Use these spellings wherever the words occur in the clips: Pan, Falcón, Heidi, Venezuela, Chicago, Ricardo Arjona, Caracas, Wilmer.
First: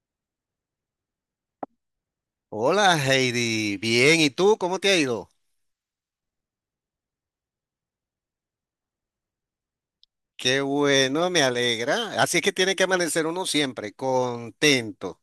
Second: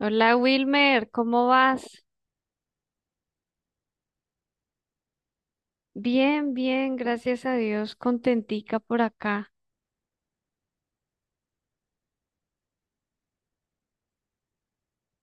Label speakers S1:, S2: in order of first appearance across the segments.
S1: Hola Wilmer, ¿cómo vas?
S2: Hola Heidi, bien, ¿y tú cómo te ha ido?
S1: Bien, bien, gracias a Dios, contentica por acá.
S2: Qué bueno, me alegra. Así es que tiene que amanecer uno siempre, contento.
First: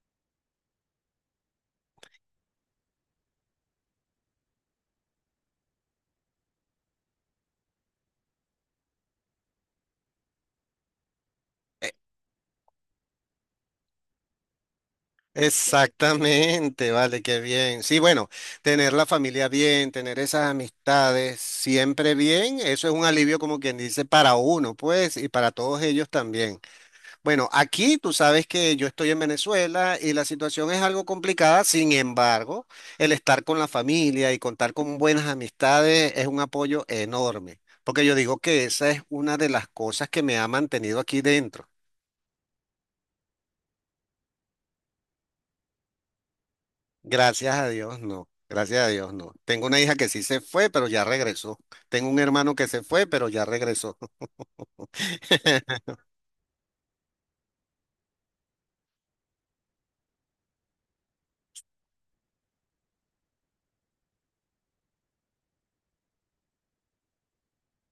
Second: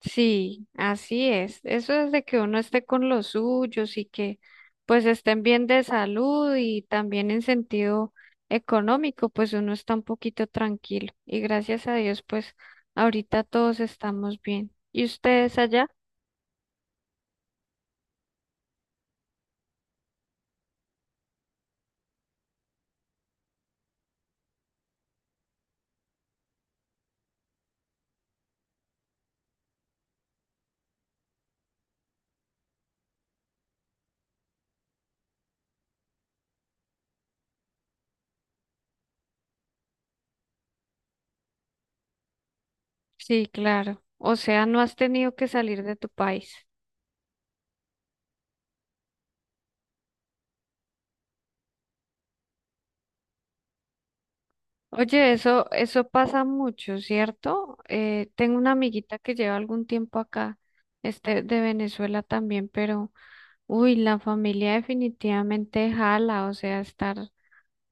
S1: Sí, así es. Eso es de que uno esté con los suyos y que pues estén bien de salud y también en sentido económico, pues uno está un poquito tranquilo. Y gracias
S2: E-
S1: a Dios, pues ahorita todos estamos bien. ¿Y ustedes allá?
S2: Exactamente, vale, qué bien. Sí, bueno, tener la familia bien, tener esas amistades siempre bien, eso es un alivio como quien dice para uno, pues, y para todos ellos también. Bueno, aquí tú sabes que yo estoy en Venezuela y la situación es algo complicada, sin embargo, el estar con la familia y contar con buenas amistades es un apoyo enorme, porque yo digo que esa es una de las cosas que me ha mantenido aquí dentro.
S1: Sí, claro. O sea, no has tenido que salir de tu país.
S2: Gracias a Dios, no, gracias a Dios, no. Tengo una hija que sí se fue, pero ya regresó. Tengo un hermano que se fue, pero ya regresó.
S1: Oye, eso, eso pasa mucho, ¿cierto? Tengo una amiguita que lleva algún tiempo acá, de Venezuela también, pero, uy, la familia definitivamente jala, o sea, estar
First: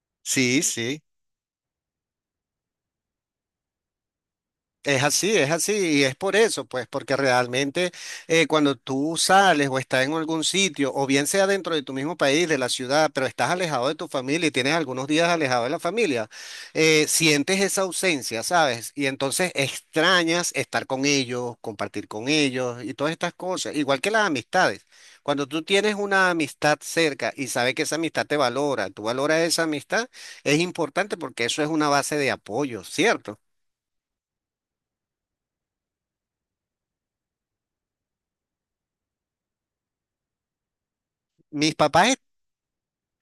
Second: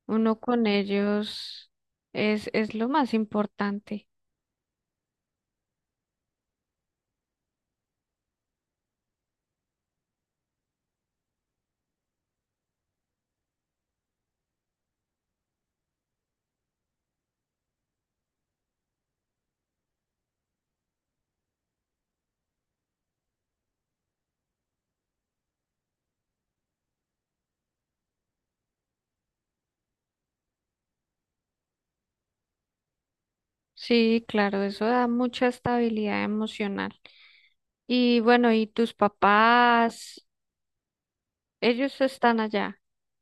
S1: uno
S2: Sí,
S1: con
S2: sí.
S1: ellos es lo más importante.
S2: Es así, y es por eso, pues, porque realmente cuando tú sales o estás en algún sitio, o bien sea dentro de tu mismo país, de la ciudad, pero estás alejado de tu familia y tienes algunos días alejado de la familia, sientes esa ausencia, ¿sabes? Y entonces extrañas estar con ellos, compartir con ellos y todas estas cosas, igual que las amistades. Cuando tú tienes una amistad cerca y sabes que esa amistad te valora, tú valoras esa amistad, es importante porque eso es una base de apoyo, ¿cierto?
S1: Sí, claro, eso da mucha estabilidad emocional. Y bueno, ¿y tus papás?
S2: Mis
S1: Ellos
S2: papás
S1: están allá.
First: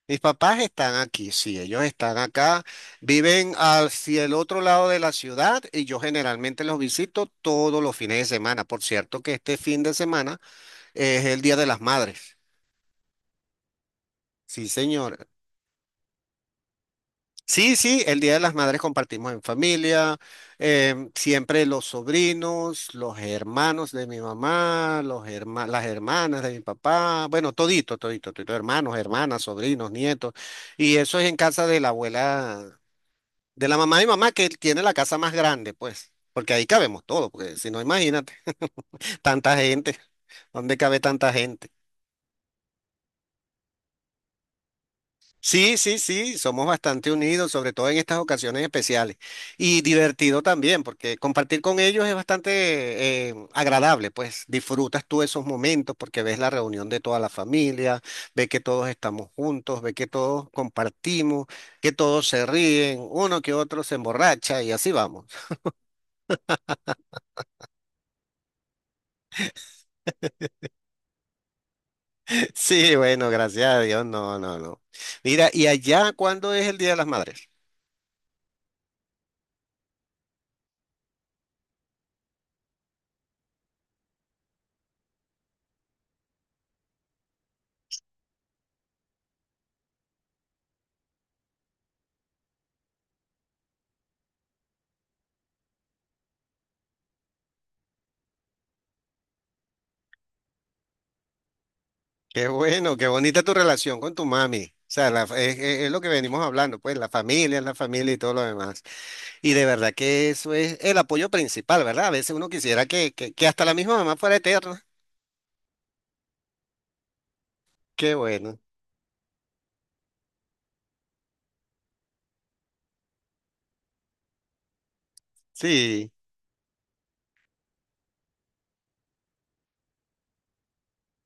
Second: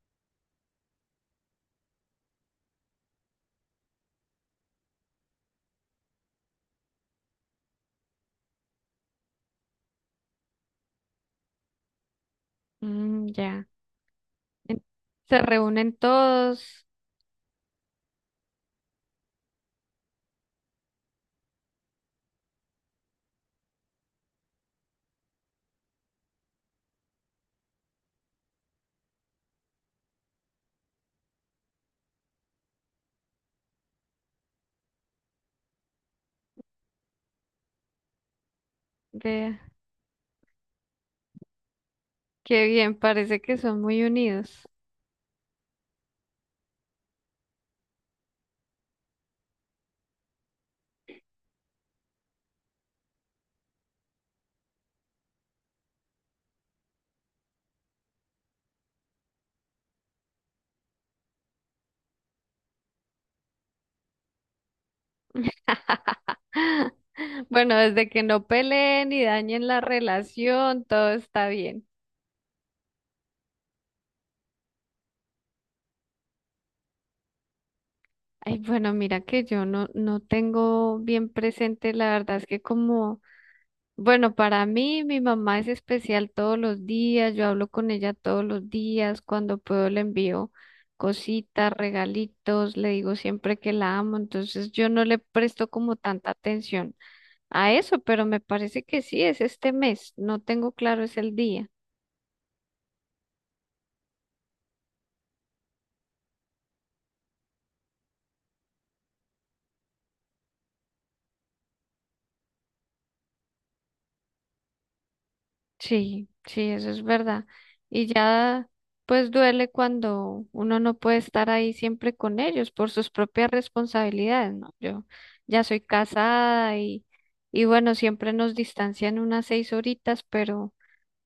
S2: Mis papás están aquí, sí, ellos están acá, viven hacia el otro lado de la ciudad y yo generalmente los visito todos los fines de semana. Por cierto que este fin de semana es el Día de las Madres.
S1: Mm, ya.
S2: Sí,
S1: En-
S2: señor.
S1: Se reúnen todos.
S2: Sí, sí, el Día de las Madres compartimos en familia, siempre los sobrinos, los hermanos de mi mamá, las hermanas de mi papá, bueno, todito, todito, todito, hermanos, hermanas, sobrinos, nietos, y eso es en casa de la abuela. De la mamá de mi mamá que él tiene la casa más grande, pues, porque ahí cabemos todos, porque si no, imagínate, tanta gente, ¿dónde cabe tanta gente?
S1: Qué bien, parece que son muy unidos.
S2: Sí, sí, sí, somos bastante unidos, sobre todo en estas ocasiones especiales. Y divertido también, porque compartir con ellos es bastante agradable, pues disfrutas tú esos momentos porque ves la reunión de toda la familia, ves que todos estamos juntos, ves que todos compartimos, que todos se ríen, uno que otro se emborracha y así vamos.
S1: Bueno, desde que no peleen y dañen la relación, todo está bien.
S2: Sí, bueno, gracias a Dios, no, no, no. Mira, ¿y allá cuándo es el Día de las Madres?
S1: Ay, bueno, mira que yo no, no tengo bien presente, la verdad es que como, bueno, para mí mi mamá es especial todos los días, yo hablo con ella todos los días, cuando puedo le envío cositas, regalitos, le digo siempre que la amo, entonces yo no le presto como tanta atención a eso, pero me parece que sí, es este mes. No tengo claro es el día.
S2: Qué bueno, qué bonita tu relación con tu mami. O sea, la fa- es lo que venimos hablando, pues la familia y todo lo demás. Y de verdad que eso es el apoyo principal, ¿verdad? A veces uno quisiera que hasta la misma mamá fuera eterna.
S1: Sí, sí, eso es verdad. Y
S2: Qué bueno.
S1: ya, pues duele cuando uno no puede estar ahí siempre con ellos por sus propias responsabilidades, ¿no? Yo ya soy
S2: Sí.
S1: casada y bueno, siempre nos distancian unas 6 horitas, pero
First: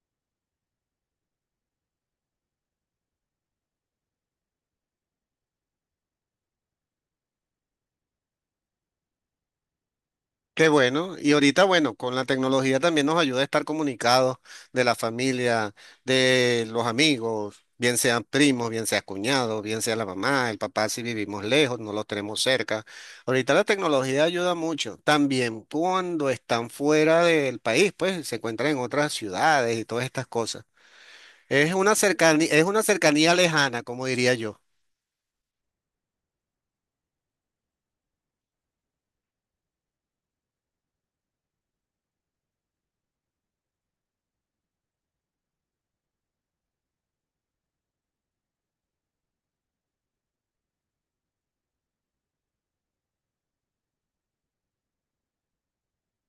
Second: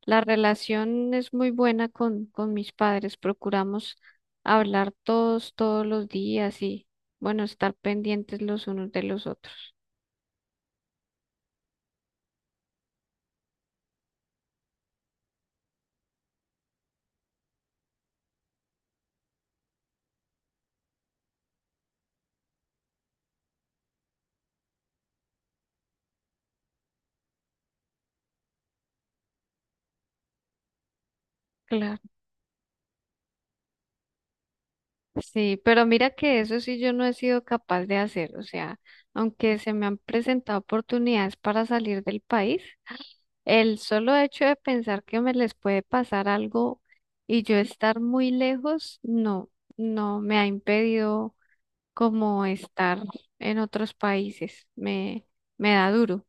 S1: la relación es muy buena con mis padres. Procuramos hablar todos los días y, bueno, estar pendientes los unos de los otros.
S2: Qué bueno. Y ahorita, bueno, con la tecnología también nos ayuda a estar comunicados de la familia, de los amigos, bien sean primos, bien sea cuñados, bien sea la mamá, el papá, si vivimos lejos, no los tenemos cerca. Ahorita la tecnología ayuda mucho. También cuando están fuera del país, pues se encuentran en otras ciudades y todas estas cosas.
S1: Claro.
S2: Es una cercanía lejana, como diría yo.
S1: Sí, pero mira que eso sí yo no he sido capaz de hacer, o sea, aunque se me han presentado oportunidades para salir del país, el solo hecho de pensar que me les puede pasar algo y yo estar muy lejos, no, no me ha impedido como estar en otros países, me da duro,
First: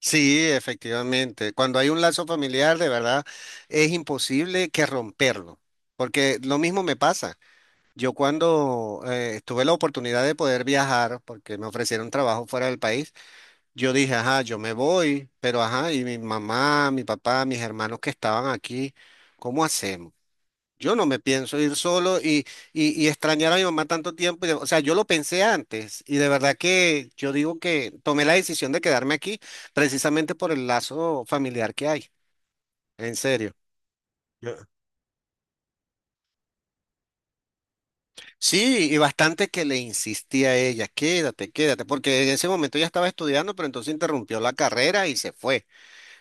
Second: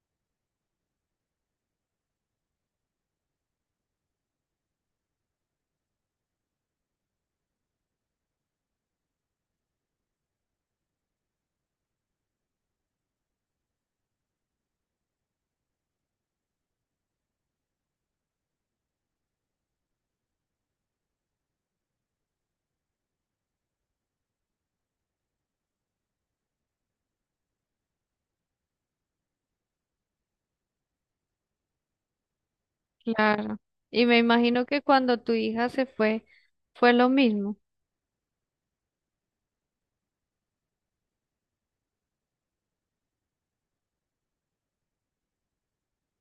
S2: Sí, efectivamente. Cuando hay un lazo familiar, de verdad, es imposible que romperlo, porque lo mismo me pasa. Yo cuando tuve la oportunidad de poder viajar, porque me ofrecieron trabajo fuera del país, yo dije, ajá, yo me voy, pero ajá, y mi mamá, mi papá, mis hermanos que estaban aquí, ¿cómo hacemos? Yo no me pienso ir solo y, y extrañar a mi mamá tanto tiempo. Y de- o sea, yo lo pensé antes y de verdad que yo digo que tomé la decisión de quedarme aquí precisamente por el lazo familiar que hay. En serio.
S1: claro. Y me
S2: Yo-
S1: imagino que cuando tu hija se fue, fue lo mismo.
S2: Sí, y bastante que le insistía a ella, quédate, quédate, porque en ese momento ella estaba estudiando, pero entonces interrumpió la carrera y se fue.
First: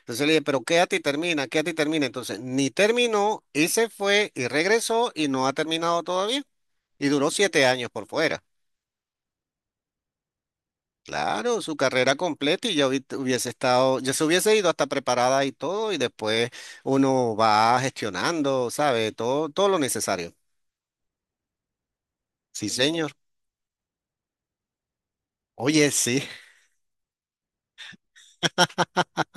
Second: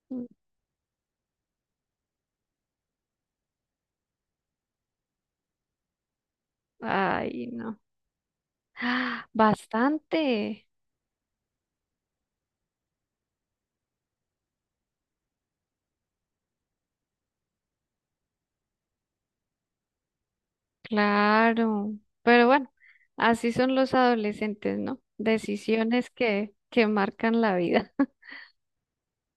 S2: Entonces le dije, pero quédate y termina, quédate y termina. Entonces ni terminó y se fue y regresó y no ha terminado todavía. Y duró
S1: Ay,
S2: siete
S1: no.
S2: años por fuera.
S1: Bastante.
S2: Claro, su carrera completa y ya hubiese estado, ya se hubiese ido hasta preparada y todo, y después uno va gestionando, ¿sabe? Todo, todo lo necesario.
S1: Claro, pero
S2: Sí,
S1: bueno,
S2: señor.
S1: así son los adolescentes, ¿no?
S2: Oye,
S1: Decisiones
S2: sí,
S1: que marcan la vida.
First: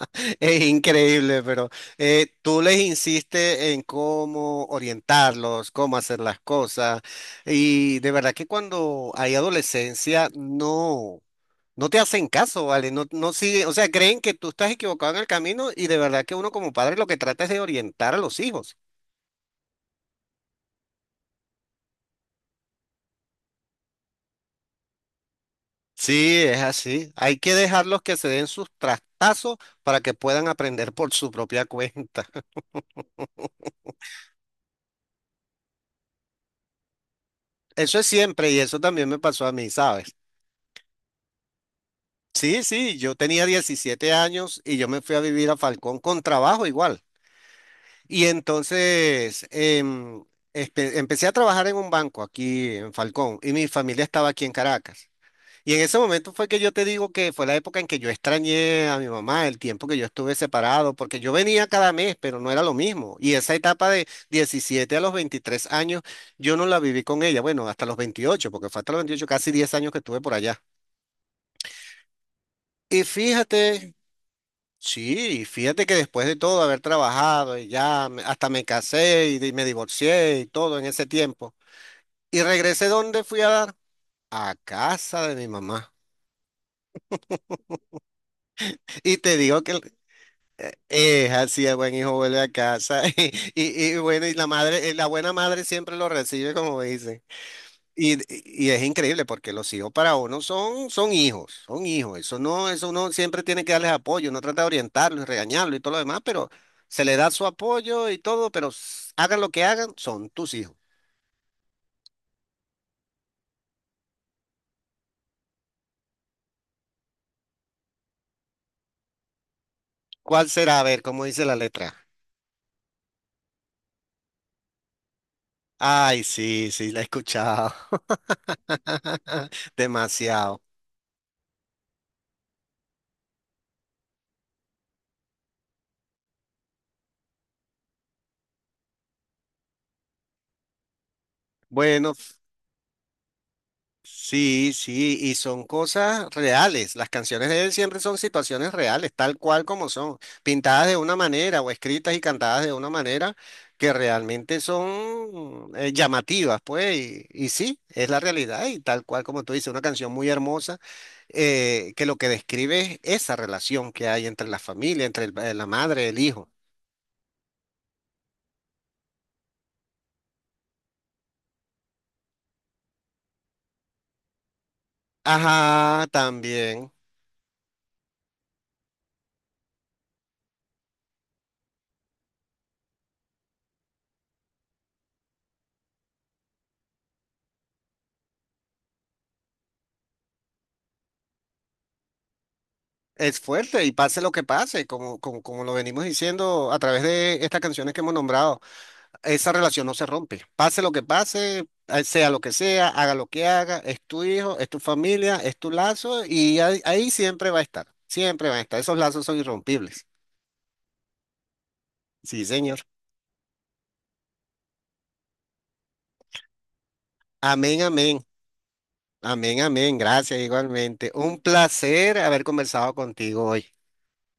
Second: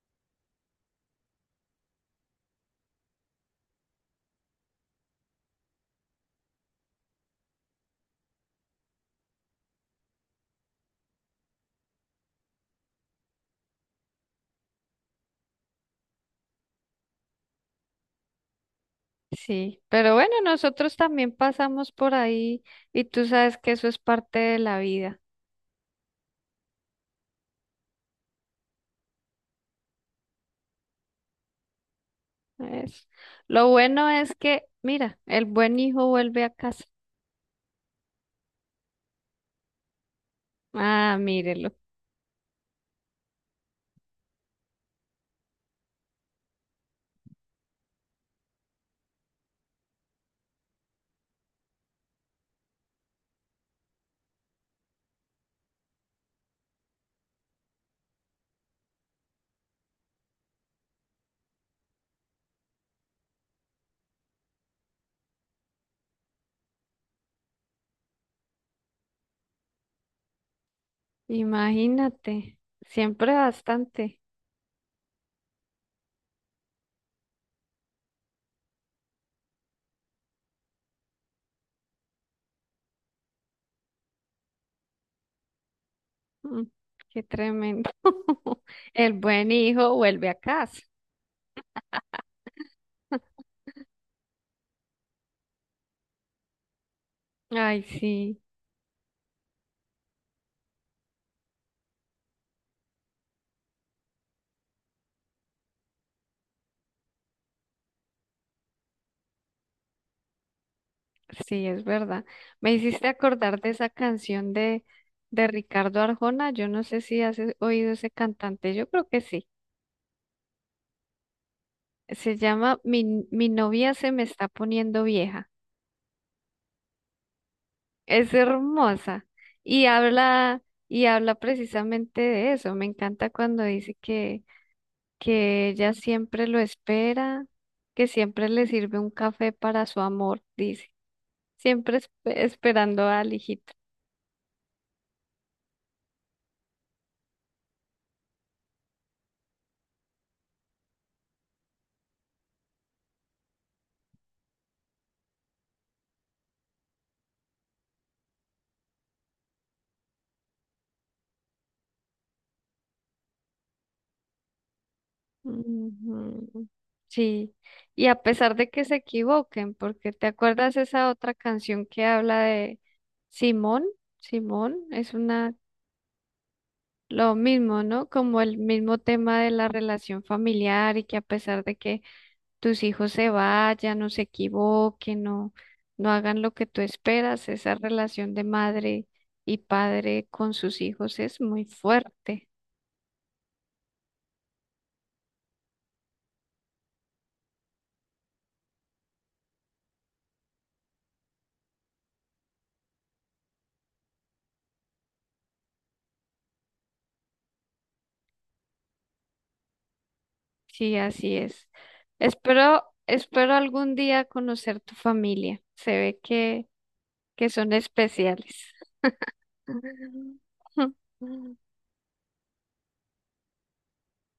S2: es increíble, pero tú les insistes en cómo orientarlos, cómo hacer las cosas, y de verdad que cuando hay adolescencia, no. No te hacen caso, ¿vale? No, no siguen, o sea, creen que tú estás equivocado en el camino y de verdad que uno como padre lo que trata es de orientar a los hijos.
S1: Sí, pero bueno, nosotros también pasamos por ahí y tú sabes que eso es parte de la vida.
S2: Sí, es así. Hay que dejarlos que se den sus trastazos para que puedan aprender por su propia cuenta.
S1: Es- Lo bueno es que, mira, el buen hijo vuelve a casa.
S2: Eso es siempre y eso también me pasó a mí, ¿sabes?
S1: Ah, mírelo.
S2: Sí, sí, yo tenía 17 años y yo me fui a vivir a Falcón con trabajo igual. Y entonces empecé a trabajar en un banco aquí en Falcón y mi familia estaba aquí en Caracas. Y en ese momento fue que yo te digo que fue la época en que yo extrañé a mi mamá, el tiempo que yo estuve separado, porque yo venía cada mes, pero no era lo mismo. Y esa etapa de 17 a los 23 años, yo no la viví con ella, bueno, hasta los 28 porque fue hasta los 28 casi 10 años que estuve por allá.
S1: Imagínate,
S2: Y
S1: siempre
S2: fíjate,
S1: bastante.
S2: sí, fíjate que después de todo haber trabajado y hasta me casé y me divorcié y todo en ese tiempo. Y regresé donde fui a dar, a casa de mi mamá.
S1: Mm, qué tremendo. El
S2: Y te
S1: buen
S2: digo que
S1: hijo vuelve a casa.
S2: Así el buen hijo vuelve a casa y bueno, y la madre, la buena madre siempre lo recibe como dice.
S1: Ay,
S2: Y,
S1: sí.
S2: y es increíble porque los hijos para uno son, son hijos, son hijos. Eso no, eso uno siempre tiene que darles apoyo, uno trata de orientarlos y regañarlos y todo lo demás, pero se le da su apoyo y todo, pero hagan lo que hagan, son tus hijos.
S1: Sí, es verdad. Me hiciste acordar de esa canción de Ricardo Arjona. Yo no sé si has oído ese cantante. Yo creo que sí.
S2: ¿Cuál será? A ver, ¿cómo dice la letra?
S1: Se llama Mi, mi novia se me está poniendo vieja.
S2: Ay, sí, sí, la he escuchado.
S1: Es hermosa. Y habla,
S2: Demasiado.
S1: y habla precisamente de eso. Me encanta cuando dice que ella siempre lo espera, que siempre le sirve un café para su amor, dice. Siempre espe-
S2: Bueno.
S1: Esperando al hijito.
S2: Sí, sí, y son cosas reales. Las canciones de él siempre son situaciones reales, tal cual como son, pintadas de una manera o escritas y cantadas de una manera que realmente son llamativas, pues, y sí, es la realidad y tal cual como tú dices, una canción muy hermosa que lo que describe es esa relación que hay entre la familia, la madre, el hijo.
S1: Ujú. Sí, y a pesar de que se equivoquen, porque ¿te acuerdas esa otra canción que habla de Simón? Simón es una
S2: Ajá, también.
S1: Lo mismo, ¿no? Como el mismo tema de la relación familiar y que a pesar de que tus hijos se vayan, no se equivoquen, no no hagan lo que tú esperas, esa relación de madre y padre con sus hijos es muy fuerte.
S2: Es fuerte y pase lo que pase, como lo venimos diciendo a través de estas canciones que hemos nombrado, esa relación no se rompe. Pase lo que pase, sea lo que sea, haga lo que haga, es tu hijo, es tu familia, es tu lazo y ahí, ahí siempre va a estar, siempre va a estar. Esos lazos son irrompibles.
S1: Sí, así es.
S2: Sí, señor.
S1: Espero algún día conocer tu familia. Se ve que son
S2: Amén, amén,
S1: especiales.
S2: amén, amén. Gracias igualmente. Un placer haber conversado contigo hoy.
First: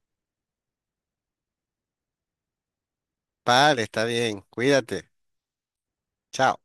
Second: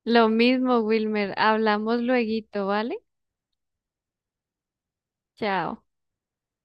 S1: Lo mismo, Wilmer. Hablamos lueguito, ¿vale?
S2: Vale, está bien. Cuídate.
S1: Chao.
S2: Chao.